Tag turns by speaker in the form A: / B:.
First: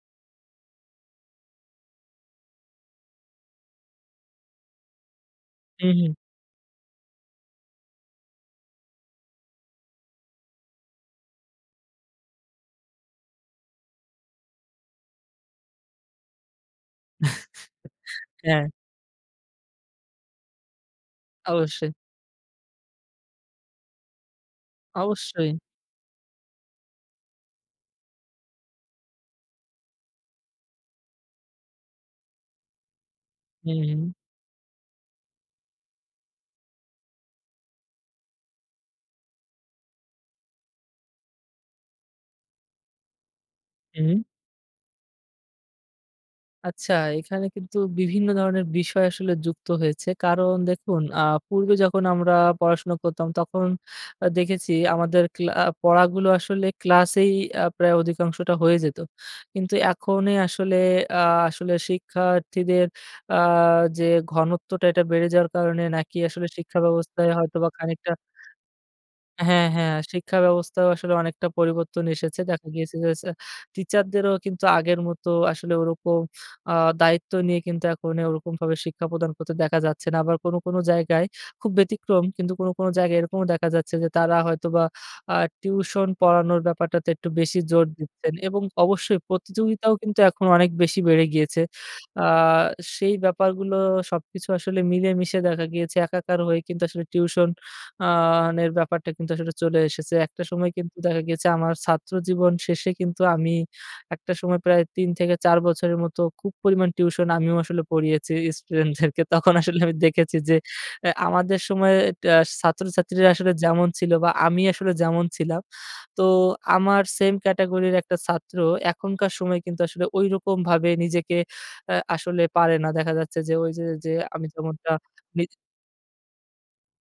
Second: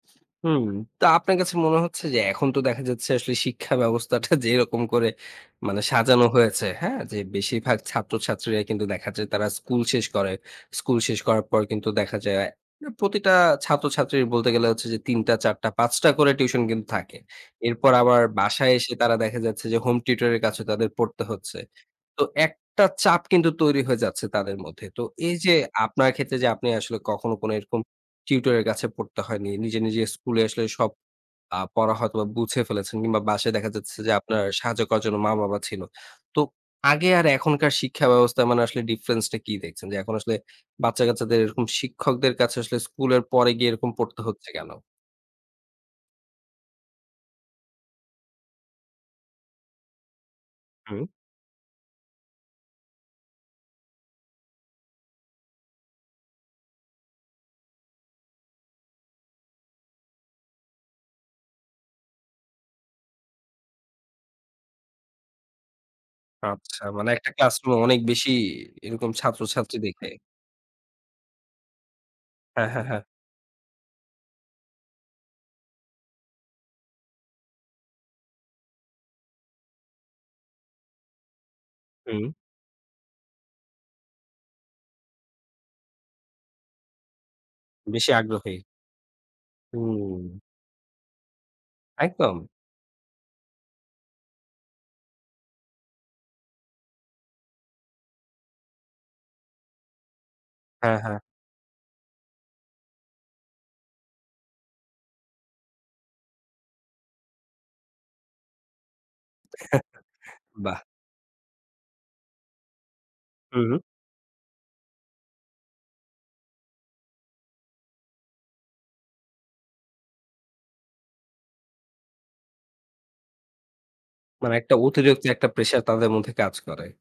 A: হুম, তো আপনার কাছে মনে হচ্ছে যে এখন তো দেখা যাচ্ছে আসলে শিক্ষা ব্যবস্থাটা যেরকম করে মানে
B: হুম, হুম।
A: সাজানো হয়েছে, হ্যাঁ? যে বেশিরভাগ ছাত্রছাত্রীরা কিন্তু দেখা যায় তারা স্কুল শেষ করে। স্কুল শেষ করার পর কিন্তু দেখা যায় প্রতিটা ছাত্রছাত্রীর বলতে গেলে হচ্ছে যে ৩ টা, ৪ টা, ৫ টা করে টিউশন কিন্তু থাকে। এরপর আবার
B: হ্যাঁ।
A: বাসায় এসে তারা দেখা যাচ্ছে যে হোম টিউটর এর কাছে তাদের পড়তে হচ্ছে।
B: অবশ্যই।
A: তো একটা চাপ কিন্তু তৈরি হয়ে যাচ্ছে তাদের মধ্যে। তো এই
B: অবশ্যই।
A: যে আপনার ক্ষেত্রে যে আপনি আসলে কখনো এরকম টিউটর এর কাছে পড়তে হয়নি। নিজে, নিজে স্কুলে আসলে সব আ পড়া হয়তো বা বুঝে ফেলেছেন কিংবা বাসায় দেখা
B: হুম,
A: যাচ্ছে
B: হুম।
A: যে আপনার সাহায্য করার জন্য মা বাবা ছিল। তো আগে আর এখনকার শিক্ষা ব্যবস্থা মানে আসলে ডিফারেন্স টা কি দেখছেন? যে এখন আসলে বাচ্চা কাচ্চাদের শিক্ষকদের কাছে আসলে স্কুলের পরে গিয়ে এরকম পড়তে
B: হুম।
A: হচ্ছে কেন?
B: আচ্ছা, এখানে কিন্তু বিভিন্ন ধরনের বিষয় আসলে যুক্ত হয়েছে। কারণ দেখুন
A: হু।
B: আ পূর্বে যখন আমরা পড়াশোনা করতাম, তখন দেখেছি আমাদের ক্লা পড়াগুলো আসলে ক্লাসেই প্রায় অধিকাংশটা হয়ে যেত। কিন্তু এখনে আসলে আ আসলে শিক্ষার্থীদের আ যে ঘনত্বটা এটা বেড়ে যাওয়ার কারণে নাকি আসলে শিক্ষা
A: আচ্ছা, মানে
B: ব্যবস্থায়
A: একটা
B: হয়তোবা
A: ক্লাসরুমে অনেক
B: খানিকটা
A: বেশি এরকম
B: হ্যাঁ,
A: ছাত্রছাত্রী
B: হ্যাঁ,
A: দেখে।
B: শিক্ষা ব্যবস্থাও আসলে অনেকটা পরিবর্তন এসেছে। দেখা
A: হ্যাঁ, হ্যাঁ,
B: গিয়েছে
A: হ্যাঁ।
B: যে, টিচারদেরও কিন্তু আগের মতো আসলে ওরকম আ দায়িত্ব নিয়ে কিন্তু এখন ওরকমভাবে শিক্ষা প্রদান করতে দেখা যাচ্ছে না। আবার কোনো, কোনো, জায়গায় খুব ব্যতিক্রম
A: হুম।
B: কিন্তু কোনো, কোনো, জায়গায় এরকমও দেখা যাচ্ছে যে তারা হয়তো বা আ টিউশন পড়ানোর ব্যাপারটাতে একটু বেশি জোর
A: বেশি
B: দিচ্ছেন,
A: আগ্রহী।
B: এবং অবশ্যই প্রতিযোগিতাও কিন্তু
A: হুম।
B: এখন অনেক বেশি বেড়ে গিয়েছে। আ
A: একদম।
B: সেই ব্যাপারগুলো সবকিছু আসলে মিলেমিশে দেখা গিয়েছে একাকার হয়ে কিন্তু আসলে টিউশন আ এর ব্যাপারটা কিন্তু আসলে চলে এসেছে। একটা সময় কিন্তু
A: হ্যাঁ, হ্যাঁ।
B: দেখা গেছে আমার ছাত্র জীবন শেষে কিন্তু আমি একটা সময় প্রায় ৩ থেকে ৪ বছরের মতো খুব পরিমাণ টিউশন আমিও আসলে পড়িয়েছি ইস্টুডেন্টদেরকে। তখন আসলে আমি দেখেছি যে
A: বাহ!
B: আমাদের সময়ে ছাত্রছাত্রীরা আসলে
A: হু, হু।
B: যেমন ছিল বা আমি আসলে যেমন ছিলাম। তো আমার সেম ক্যাটেগরির একটা ছাত্র এখনকার সময়ে কিন্তু আসলে ঐরকম ভাবে নিজেকে আ আসলে পারে না। দেখা যাচ্ছে যে ওই যে, যে, আমি
A: মানে একটা
B: যেমনটা
A: অতিরিক্ত
B: নিজে
A: একটা প্রেশার তাদের মধ্যে কাজ করে।